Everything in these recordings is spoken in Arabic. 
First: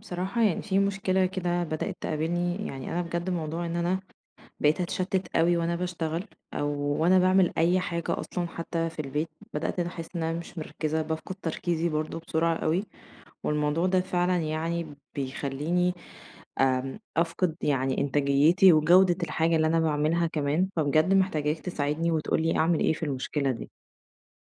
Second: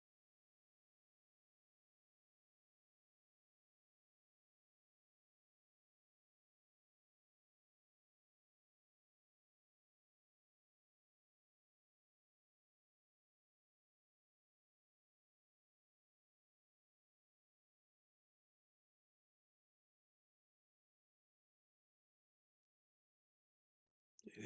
بصراحة يعني في مشكلة كده بدأت تقابلني، يعني أنا بجد موضوع إن أنا بقيت أتشتت قوي وأنا بشتغل أو وأنا بعمل أي حاجة أصلا، حتى في البيت بدأت أنا أحس إن أنا مش مركزة، بفقد تركيزي برضو بسرعة قوي، والموضوع ده فعلا يعني بيخليني أفقد يعني إنتاجيتي وجودة الحاجة اللي أنا بعملها كمان، فبجد محتاجاك تساعدني وتقولي أعمل إيه في المشكلة دي.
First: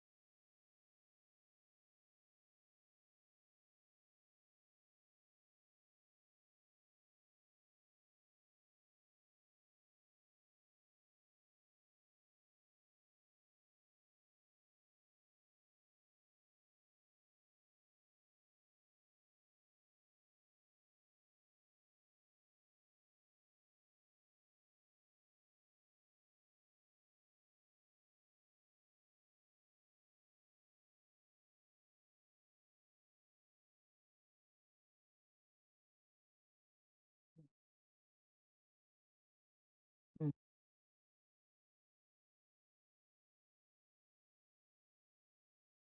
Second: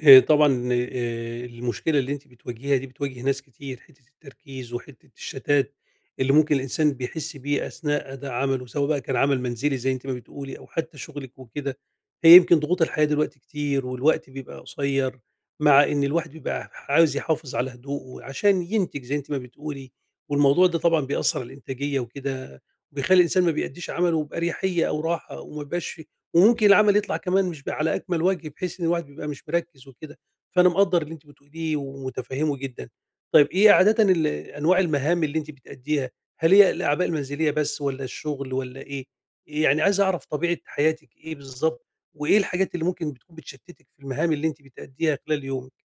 طبعًا، المشكلة اللي أنتِ بتواجهيها دي بتواجه ناس كتير، حتّة التركيز وحتّة الشتات اللي ممكن الإنسان بيحس بيه أثناء أداء عمله، سواء بقى كان عمل منزلي زي أنتِ ما بتقولي أو حتّى شغلِك وكده. هي يمكن ضغوط الحياة دلوقتي كتير والوقت بيبقى قصيّر، مع إن الواحد بيبقى عاوز يحافظ على هدوءه عشان ينتج زي أنتِ ما بتقولي، والموضوع ده طبعًا بيأثّر على الإنتاجية وكده، وبيخلّي الإنسان ما بيأدّيش عمله بأريحية أو راحة وما بيبقاش وممكن العمل يطلع كمان مش على أكمل وجه، بحيث إن الواحد بيبقى مش مركّز وكده، فأنا مقدّر اللي أنتِ بتقوليه ومُتفهِّمه جدًا. طيب إيه عادةً أنواع المهام اللي أنتِ بتأدّيها؟ هل هي الأعباء المنزلية بس والّا الشغل والّا إيه؟ إيه يعني عايز أعرف طبيعة حياتِك إيه بالضبط، وإيه الحاجات اللي ممكن بتكون بتشتِّتِك في المهام اللي أنتِ بتأدّيها خلال يومِك؟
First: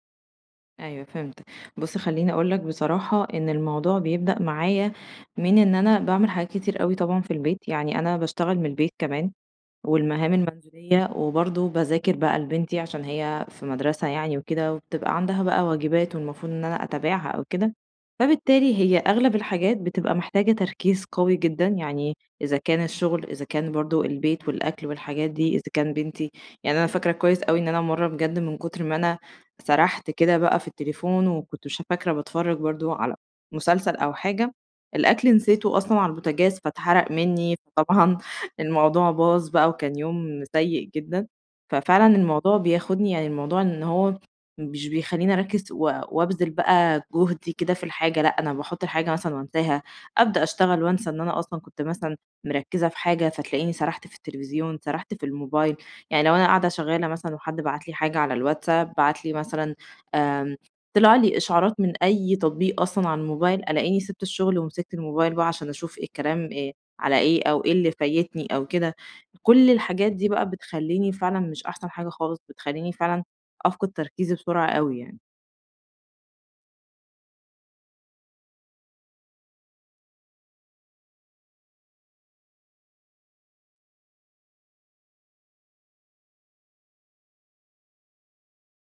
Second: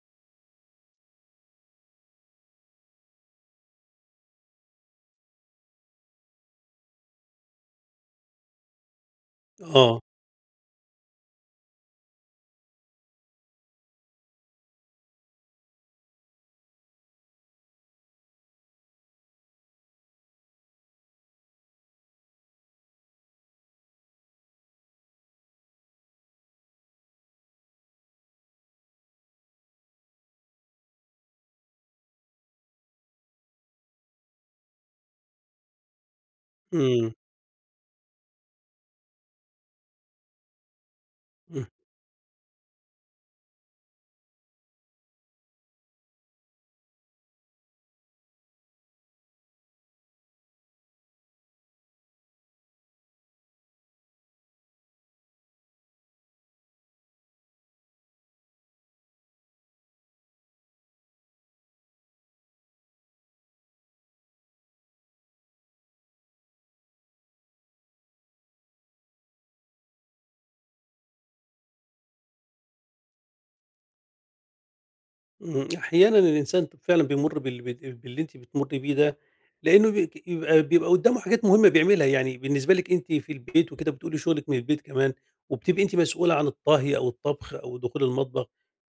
أيوه فهمت. بُص خلّيني أقول لك بصراحة إن الموضوع بيبدأ معايا من إن أنا باعمل حاجات كتير أوي طبعًا في البيت، يعني أنا باشتغل من البيت كمان، آه، والمهام المنزلية وبرضه باذاكر بقى لبنتي عشان هي في مدرسة يعني وكده، وبتبقى عندها بقى واجبات والمفروض إن أنا أتابعها أو كده، فبالتالي هي أغلب الحاجات بتبقى محتاجة تركيز قوي جدًا، يعني إذا كان الشغل، إذا كان برضه البيت والأكل والحاجات دي، إذا كان بنتي. يعني أنا فاكرة كويس أوي إن أنا مرّة بجد من كتر ما أنا سرحت كده بقى في التليفون وكنت مش فاكرة، باتفرج برضه على مسلسل أو حاجة، الأكل نسيته أصلًا على البوتاجاز إمم، فاتحرق إمم. مني، فطبعًا الموضوع باظ بقى وكان يوم سيء جدًا، ففعلًا الموضوع بياخدني، يعني الموضوع إن هو مش بيخلّيني أركّز وأبذل بقى جهدي كده في الحاجة، لأ أنا باحُط الحاجة مثلًا وانساها، أبدأ أشتغل وانسى إن أنا أصلًا كنت مثلًا مركّزة في حاجة، فتلاقيني سرحت في التلفزيون، سرحت في الموبايل، يعني لو أنا قاعدة شغّالة مثلًا وحد بعت لي حاجة على الواتساب، بعت لي مثلًا، آمم، طلع لي إشعارات من أي تطبيق أصلًا على الموبايل، ألاقيني سِبت الشغل ومسكت الموبايل بقى عشان أشوف إيه الكلام، إيه على إيه أو إيه اللي فايتني أو كده. كل الحاجات دي بقى بتخلّيني فعلًا مش أحسن حاجة خالص، بتخلّيني فعلًا أفقد تركيزي بسرعة أوي يعني. أحيانًا الإنسان فعلًا بيمُر باللي أنتِ بتمُرّي بيه ده، لإنه بيك بيبقى بيبقى قدّامه حاجات مهمة بيعملها، يعني بالنسبة لِك أنتِ في البيت وكده بتقولي شغلِك من البيت كمان، وبتبقي أنتِ مسؤولة عن الطهي أو الطبخ أو دخول المطبخ،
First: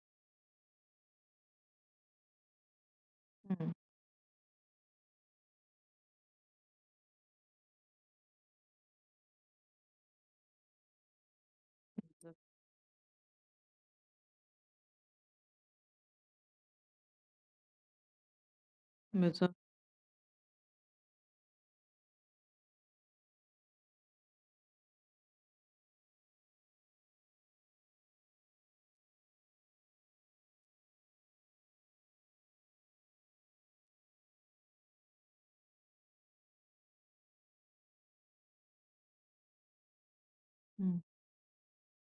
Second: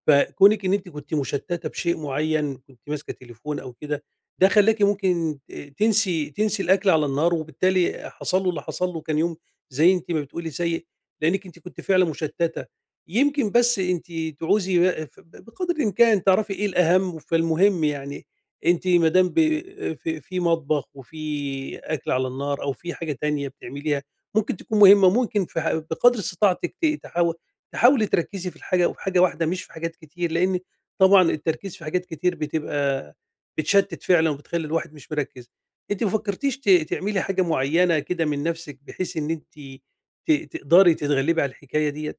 فكونِك إن أنتِ كنتِ مشتّتة بشيء معيّن، كنتِ ماسكة تليفون إمم، أو كده، ده خلّاكِ ممكن ت تنسي تنسي الأكل على النار، وبالتالي حصل له اللي حصل له، كان يوم زي أنتِ ما بتقولي سيء، لإنِّك أنتِ كنتِ فعلًا بالضبط، مشتّتة. يمكن بس أنتِ تعوزي بق ف بقدر الإمكان تعرفي إيه الأهم، فالمهم يعني أنتِ ما دام ب بالضبط، في في مطبخ وفي أكل على النار أو في حاجة تانية بتعمليها ممكن تكون مهمة، ممكن في ح بقدر استطاعتِك ت تحاول تحاولي تركّزي في الحاجة وفي حاجة واحدة مش في حاجات كتير، لإن طبعًا التركيز في حاجات كتير بتبقى بتشتِّت فعلًا وبتخلّي الواحد مش مركّز. أنتِ ما فكرتيش تعملي حاجة معيّنة كده من نَفْسِك بحيث إن أنتِ تقدري إمم. تتغلّبي على الحكاية ديّة؟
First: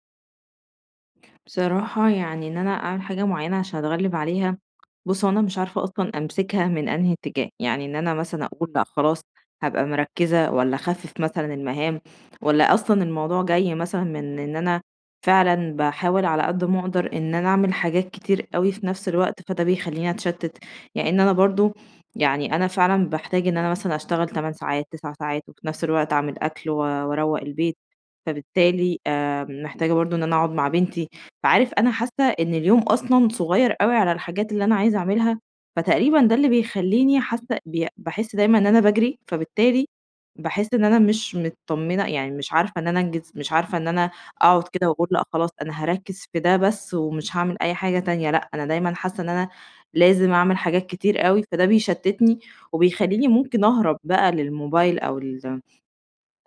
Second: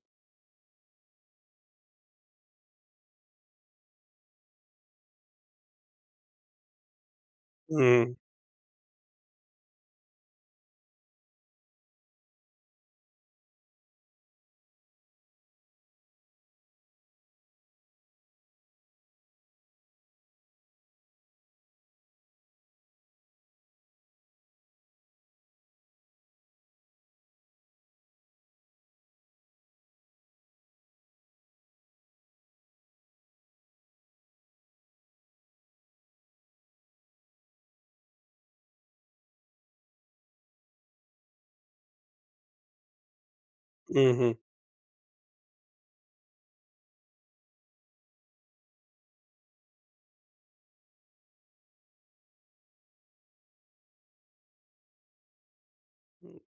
بصراحة يعني إن أنا أعمل حاجة معينة عشان أتغلب عليها، بُص، هو أنا مش عارفة أصلًا أمسكها من أنهي اتجاه، يعني إن إمم. أنا مثلًا أقول لأ خلاص هابقى مركّزة والّا أخفِّف مثلًا المهام، والّا أصلًا الموضوع جاي مثلًا من إن أنا فعلًا باحاول على قد ما أقدر إن أنا أعمل حاجات كتير أوي في نفس الوقت، فده بيخلّيني أتشتِّت، لإن أنا برضه يعني أنا فعلًا باحتاج إن أنا مثلًا أشتغل 8 ساعات، 9 ساعات وفي نفس الوقت أعمل أكل وأروّق البيت، فبالتالي محتاجة برضه إن أنا أقعد مع بنتي. فعارف أنا حاسة إن اليوم أصلًا صغير أوي على الحاجات اللي أنا عايزة أعملها، فتقريبًا ده اللي بيخلّيني حاسة باحس دايمًا إن أنا باجري، فبالتالي باحس إن أنا مش متطمنة، يعني مش عارفة إن أنا أنجز، مش عارفة إن أنا اهم. أقعد كده وأقول لأ خلاص أنا هاركّز في ده بس، ومش هاعمل أي حاجة تانية، لأ أنا دايمًا حاسة إن أنا لازم أعمل حاجات كتير أوي، فده بيشتتني وبيخلّيني ممكن أهرب بقى للموبايل أو ال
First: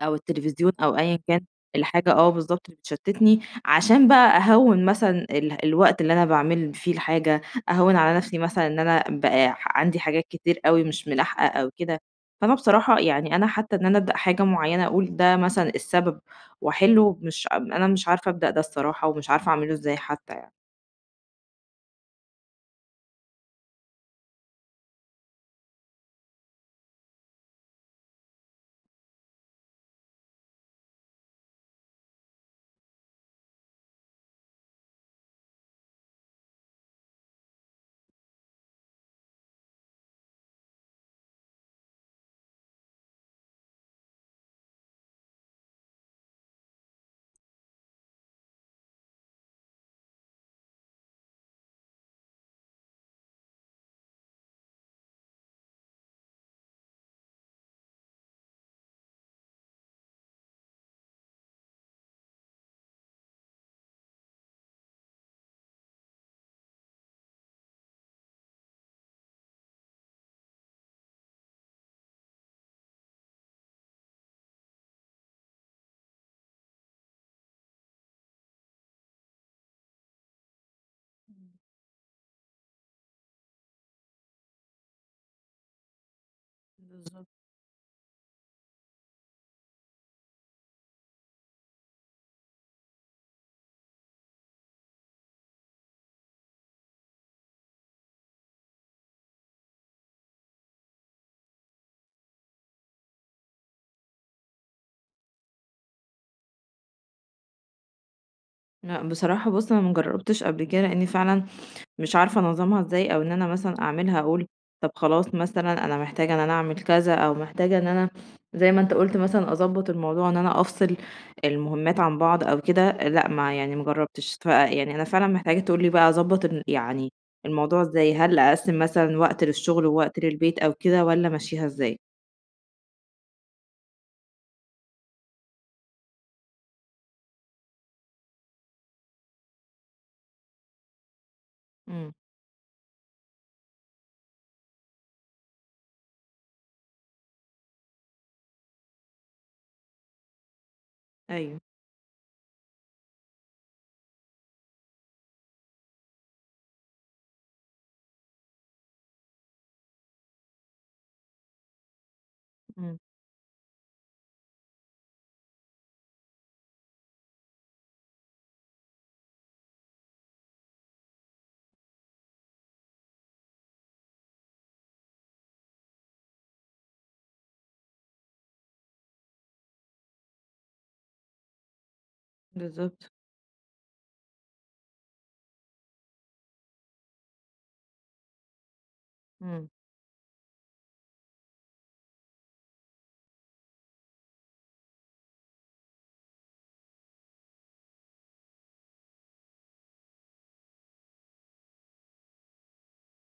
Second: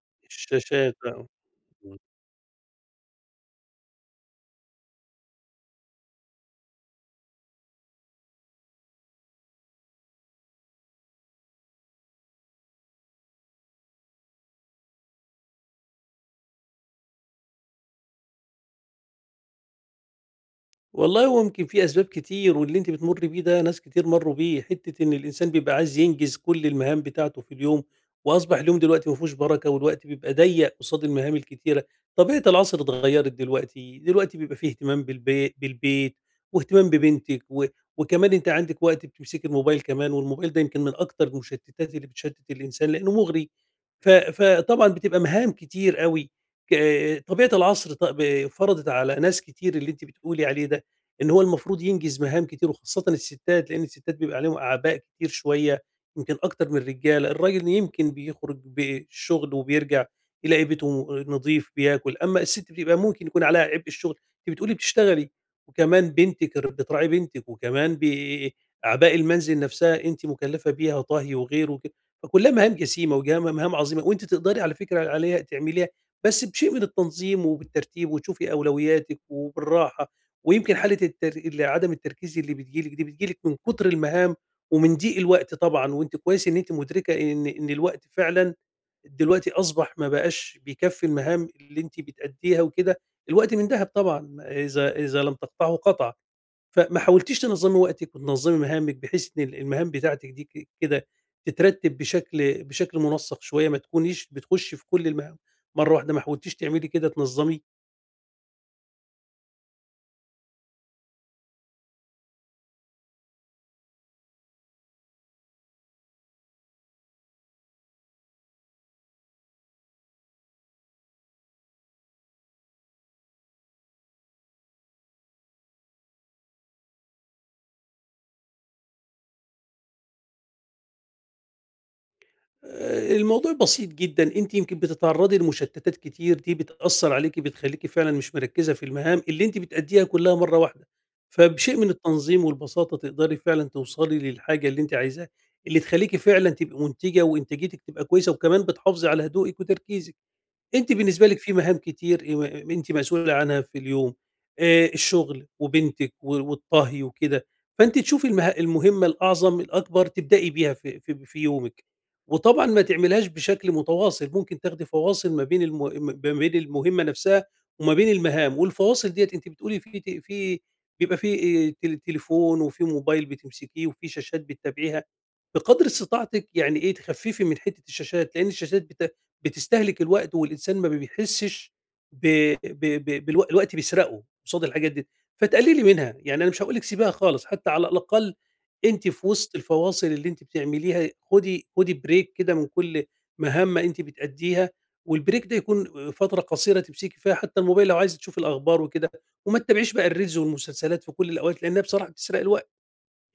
أو التلفزيون الشاشات أو أيًا بقى. كان إمم. الحاجة. آه، بالضبط اللي بتشتتني، عشان بقى أهوّن مثلًا الوقت اللي أنا باعمل فيه الحاجة، أهوّن على نفسي مثلًا إن أنا بقى عندي حاجات كتير أوي مش ملاحقة أو كده. فأنا بصراحة يعني أنا حتى إن أنا أبدأ حاجة معيّنة أقول ده مثلًا السبب وأحله، مش أنا مش عارفة أبدأ ده الصراحة، ومش عارفة أعمله إزاي حتى يعني. والله هو يمكن في أسباب كتير، واللي أنتِ بتمُرّي بيه ده ناس كتير مرّوا بيه، حتّة إن الإنسان بيبقى عايز ينجز كل المهام بتاعته في اليوم، وأصبح اليوم دلوقتي ما فيهوش بركة، والوقت بيبقى ضيّق قصاد المهام الكتيرة. طبيعة العصر اتغيّرت دلوقتي، دلوقتي بيبقى في اهتمام بالبيت، واهتمام ببنتِك، و وكمان أنتِ عندِك وقت بتمسكي الموبايل كمان، والموبايل ده يمكن من أكتر المشتتات اللي بتشتت الإنسان لإنه مُغري. فطبعًا بتبقى مهام كتير أوي، ك طبيعة العصر ط ب فرضت على ناس كتير اللي أنتِ بتقولي عليه ده. إن هو المفروض ينجز مهام كتير وخاصة الستات، لإن الستات بيبقى عليهم أعباء كتير شوية يمكن أكتر من الرجالة، الراجل يمكن بيخرج بالشغل وبيرجع يلاقي بيته نضيف بياكل، أمّا الست بيبقى ممكن يكون عليها عبء الشغل، أنتِ بتقولي بتشتغلي وكمان بنتِك بتراعي بنتِك وكمان أعباء المنزل نفسها أنتِ مكلفة بيها طهي وغيره وكده، فكلها مهام جسيمة وجها مهام عظيمة وأنتِ تقدري على فكرة عليها تعمليها، بس بشيء من التنظيم وبالترتيب وتشوفي أولوياتِك وبالراحة. ويمكن حالة التر ال عدم التركيز اللي بتيجي لِك دي، بتيجي لِك من كتر المهام ومن ضيق الوقت طبعًا، وأنتِ كويس إن أنتِ مدركة إن الوقت فعلًا دلوقتي أصبح ما بقاش بيكفّي المهام اللي أنتِ بتأدّيها وكده، الوقت من دهب طبعًا، إذا لم تقطعه قطع، فما حاولتيش تنظّمي وقتِك وتنظّمي مهامِك بحيث إن المهام بتاعتِك دي كده تترتّب بشكل منسّق شوية، ما تكونيش بتخشّي في كل المهام مرّة واحدة، ما حاولتيش تعملي كده تنظّمي؟ لأ بصراحة بُص، أنا ما جرّبتش قبل كده، لإني فعلًا مش عارفة أنظّمها إزاي، أو إن أنا مثلًا أعملها أقول طب خلاص مثلًا أنا محتاجة إن أنا أعمل كذا، أو محتاجة إن أنا زي ما أنت قُلت مثلًا أضبّط الموضوع إن أنا أفصل المهمات عن بعض أو كده، لأ ما يعني ما جرّبتش، يعني أنا فعلًا محتاجة تقول لي بقى أضبّط يعني الموضوع إزاي، هل أقسّم مثلًا وقت للشغل ووقت للبيت أو كده والّا أمشّيها إزاي؟ الموضوع بسيط جدًا، أنتِ يمكن بتتعرّضي لمشتتات كتير دي بتأثّر عليكِ، بتخلّيكِ فعلًا مش مركّزة في المهام اللي أنتِ بتأدّيها كلّها مرّة واحدة، فبشيء من إمم، التنظيم والبساطة تقدري فعلًا توصلي للحاجة اللي أنتِ عايزاها، اللي تخلّيكِ فعلًا تبقي منتجة وإنتاجيتِك تبقى كويسة، وكمان بتحافظي على هدوئِك وتركيزِك. أنتِ بالنسبة لِك في أيوه، مهام كتير أنتِ مسؤولة عنها في اليوم، الشغل وبنتِك و والطهي وكده، فأنتِ تشوفي المهمة الأعظم الأكبر تبدئي بيها في يومِك، وطبعًا ما إمم، تعمليهاش بشكل متواصل، ممكن تاخدي فواصل ما بين ما بين المهمة نفسها وما بين المهام، والفواصل ديّة أنتِ بتقولي في ت في بيبقى في تل تليفون وفي موبايل بتمسكيه وفي شاشات بتتابعيها، بقدر استطاعتِك يعني إيه تخففي من حتة الشاشات، لأن الشاشات بتستهلك الوقت والإنسان ما بيحسّش ب ب بالضبط، ب بالو الوقت بيسرقه قصاد الحاجات دي، فتقللي منها، يعني أنا مش هاقول لِك سيبيها خالص، حتى على الأقل أنتِ في وسط إمم، الفواصل اللي أنتِ بتعمليها خدي بريك كده من كل مهمة أنتِ بتأدّيها، والبريك ده يكون فترة قصيرة تمسكي فيها حتى الموبايل لو عايزة تشوفي الأخبار وكده، وما تتابعيش بقى الريلز والمسلسلات في كل الأوقات لإنها بصراحة بتسرق الوقت،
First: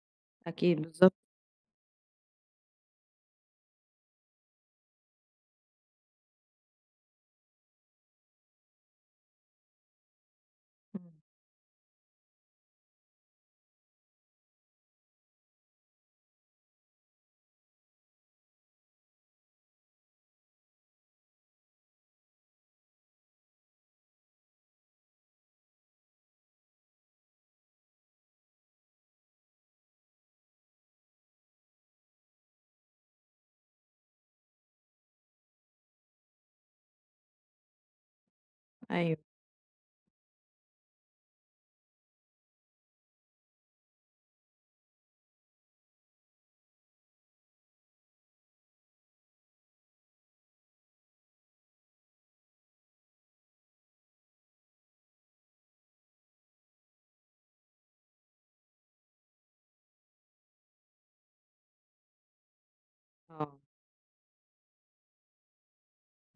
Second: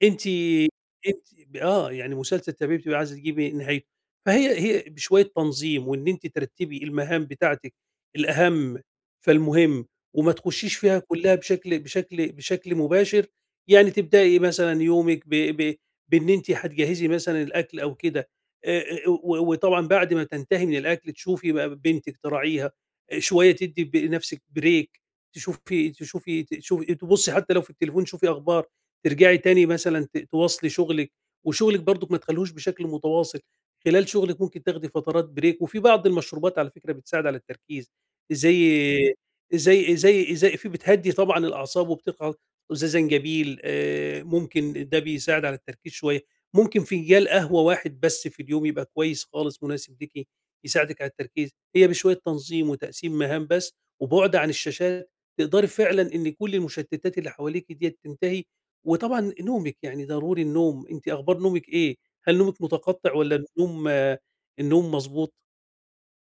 أنتِ أكيد بالضبط، أنتِ ب آه، يعني مسلسل بتبقي عايزة تجيبي نهايته، فهي بشوية تنظيم وإن أنتِ ترتّبي المهام بتاعتِك، الأهم فالمهم، وما تخشيش فيها إمم، كلّها بشكل مباشر، يعني تبدئي مثلًا يومِك ب ب بإن أنتِ هتجهّزي مثلًا الأكل أو كده، و وطبعًا بعد ما تنتهي من الأكل تشوفي بقى بنتِك تراعيها، شوية تدّي بنفسِك break، تشوفي تشوفي تشوفي تبُصّي حتى لو في التليفون تشوفي أخبار. ترجعي تاني مثلًا تواصلي شغلِك، وشغلِك برضُك ما تخلّيهوش بشكل متواصل، خلال شغلِك ممكن تاخدي فترات break وفي بعض المشروبات على فكرة بتساعد على التركيز، زي أيوه، زي زي زي في بتهدّي طبعًا الأعصاب وبتقع زي زنجبيل، ممكن ده بيساعد على التركيز شوية، ممكن فنجان قهوة واحد بس في اليوم يبقى كويس خالص مناسب ليكِ، يساعدِك على التركيز، هي بشوية تنظيم وتقسيم مهام بس وبُعد عن الشاشات، تقدري فعلًا إن كل المشتتات اللي حواليكِ ديّة تنتهي وطبعًا نومِك، يعني ضروري النوم، أنتِ أخبار نومِك إيه؟ هل نومِك متقطِّع والّا آه. النوم النوم مضبوط؟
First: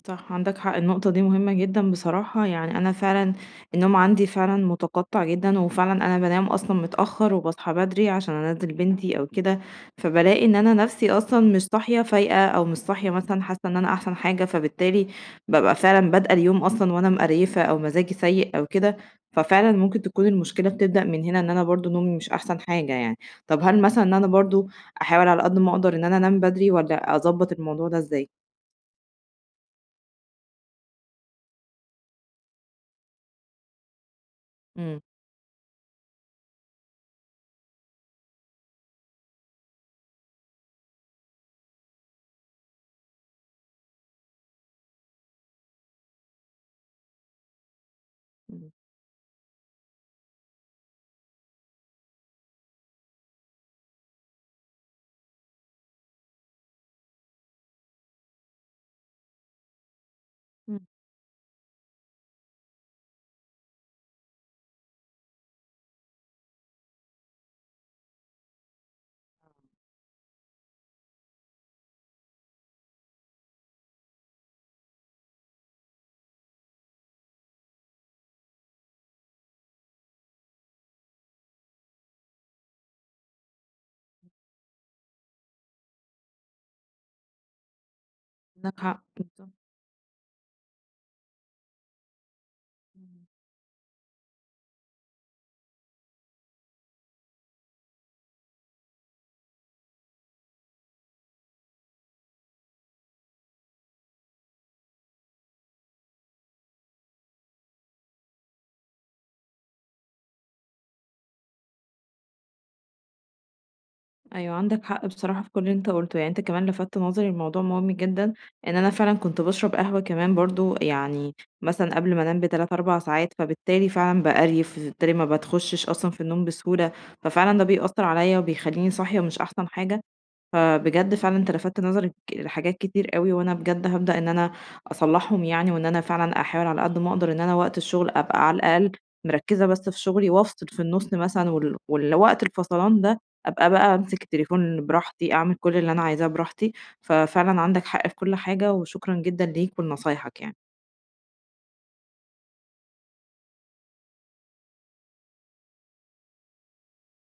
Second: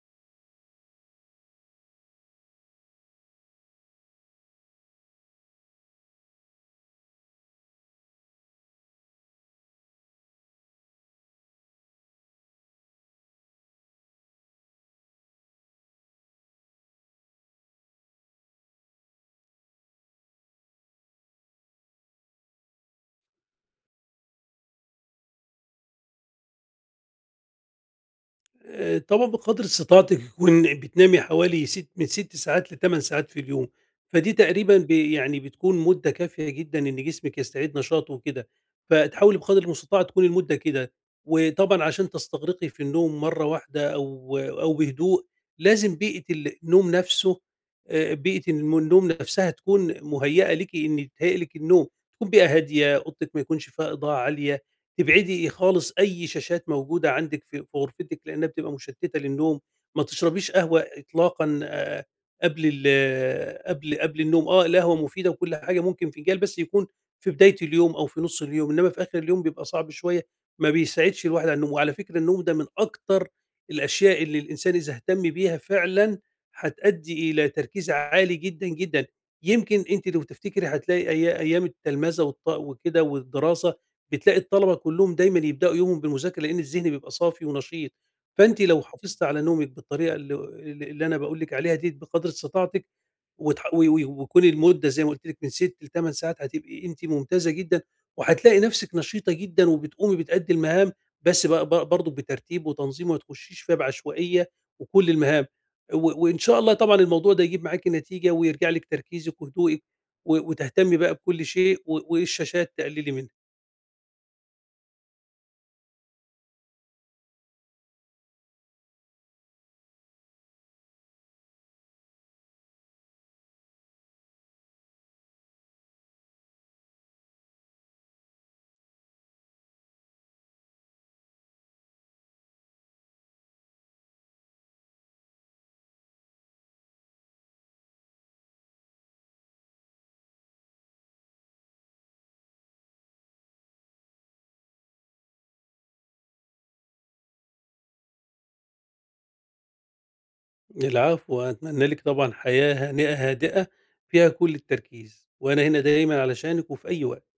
صح، عندك حق، النقطة دي مهمة جدًا بصراحة، يعني أنا فعلًا النوم عندي فعلًا متقطّع جدًا، وفعلًا أنا بانام أصلًا متأخّر وباصحى بدري عشان أنزّل بنتي أو كده، فبالاقي إن أنا نَفْسي أصلًا مش صاحية فايقة، أو مش صاحية مثلًا، حاسة إن أنا أحسن حاجة، فبالتالي بابقى فعلًا بادئة اليوم أصلًا وأنا مقريفة أو مزاجي سيء أو كده، ففعلًا ممكن تكون المشكلة بتبدأ من هنا، إن أنا برضه نومي مش أحسن حاجة يعني. طَب هل مثلًا إن أنا برضه أحاول على قد ما أقدر إن أنا أنام بدري، والّا أضبّط الموضوع ده إزاي؟ طبعًا بقدر استطاعتِك يكون بتنامي حوالي من 6 ساعات ل8 ساعات في اليوم، فدي تقريبًا إمم، يعني بتكون مدة كافية جدًا إن جسمِك يستعيد نشاطه وكده، فتحاولي بقدر المستطاع تكون المدة كده. وطبعًا عشان تستغرقي في النوم مرة واحدة أو بهدوء، لازم بيئة النوم نفسه، بيئة إمم. النوم نفسها تكون مهيئة ليكِ إن تهيأ لِك النوم، تكون بيئة هادية، أوضتِك ما يكونش فيها إضاءة عالية، تبعدي خالص أي شاشات موجودة عندِك في غرفتِك، لإنها بتبقى مُشتِّتة للنوم، ما تشربيش قهوة إطلاقًا قبل ال قبل قبل النوم، القهوة مفيدة وكل حاجة، ممكن فنجان بس يكون في بداية اليوم أو في نُص اليوم، إنما في آخر اليوم بيبقى صعب شوية، ما بيساعدش الواحد على النوم. وعلى فكرة النوم ده من أكتر الأشياء اللي الإنسان إذا اهتم بيها فعلًا هتأدّي إلى تركيز عالي جدًا، جدًا. يمكن أنتِ لو تفتكري هتلاقي أيام التلمذة وكده والدراسة بتلاقي الطلبة كلّهم دايمًا يبدأوا يومهم بالمذاكرة، لإن الذهن بيبقى صافي ونشيط، فأنتِ عندك لو حق حافظتِ على بالضبط، نومِك بالطريقة اللي أنا باقول لِك عليها ديّة بقدر استطاعتِك، إمم، وتح و و وكون المدة زي ما قُلت لِك من 6 ل8 ساعات، هتبقي أنتِ ممتازة جدًا، وهتلاقي نفسِك نشيطة جدًا وبتقومي بتأدّي المهام، بس ب ب برضه بترتيب وتنظيم، وما تخشيش فيها بعشوائية وكل المهام، و وإن شاء الله طبعًا الموضوع ده يجيب معاكِ نتيجة، ويرجع لِك تركيزِك وهدوئِك، و وتهتمي بقى بكل شيء، و والشاشات تقللي منها. أيوه عندك حق بصراحة في كل اللي أنت قُلته، يعني أنت كمان لفتت نظري لموضوع مهم جدًا، إن أنا فعلًا كنت باشرب قهوة كمان برضه يعني مثلًا قبل ما أنام ب3، 4 ساعات، فبالتالي فعلًا بأريِف، فبالتالي ما باتخشش أصلًا في النوم بسهولة، ففعلًا ده بيأثّر عليَّ وبيخلّيني صاحية مش أحسن حاجة، فبجد فعلًا أنت لفتت نظري لحاجات كتير أوي، وأنا بجد هابدأ إن أنا أصلّحهم يعني، وإن أنا فعلًا أحاول على قد ما أقدر إن أنا وقت الشغل أبقى على الأقل مركّزة بس في شغلي، وافصل في النُص مثلًا، والوقت الفصلان ده أبقى بقى أمسك التليفون براحتي، أعمل كل اللي أنا عايزاه براحتي، ففعلًا عندك حق في كل حاجة، وشكرًا جدًا ليك ولنصايحك يعني. العفو، أتمنى لِك طبعًا حياة هانئة هادئة فيها كل التركيز، وأنا هنا دايمًا علشانِك وفي أي وقت.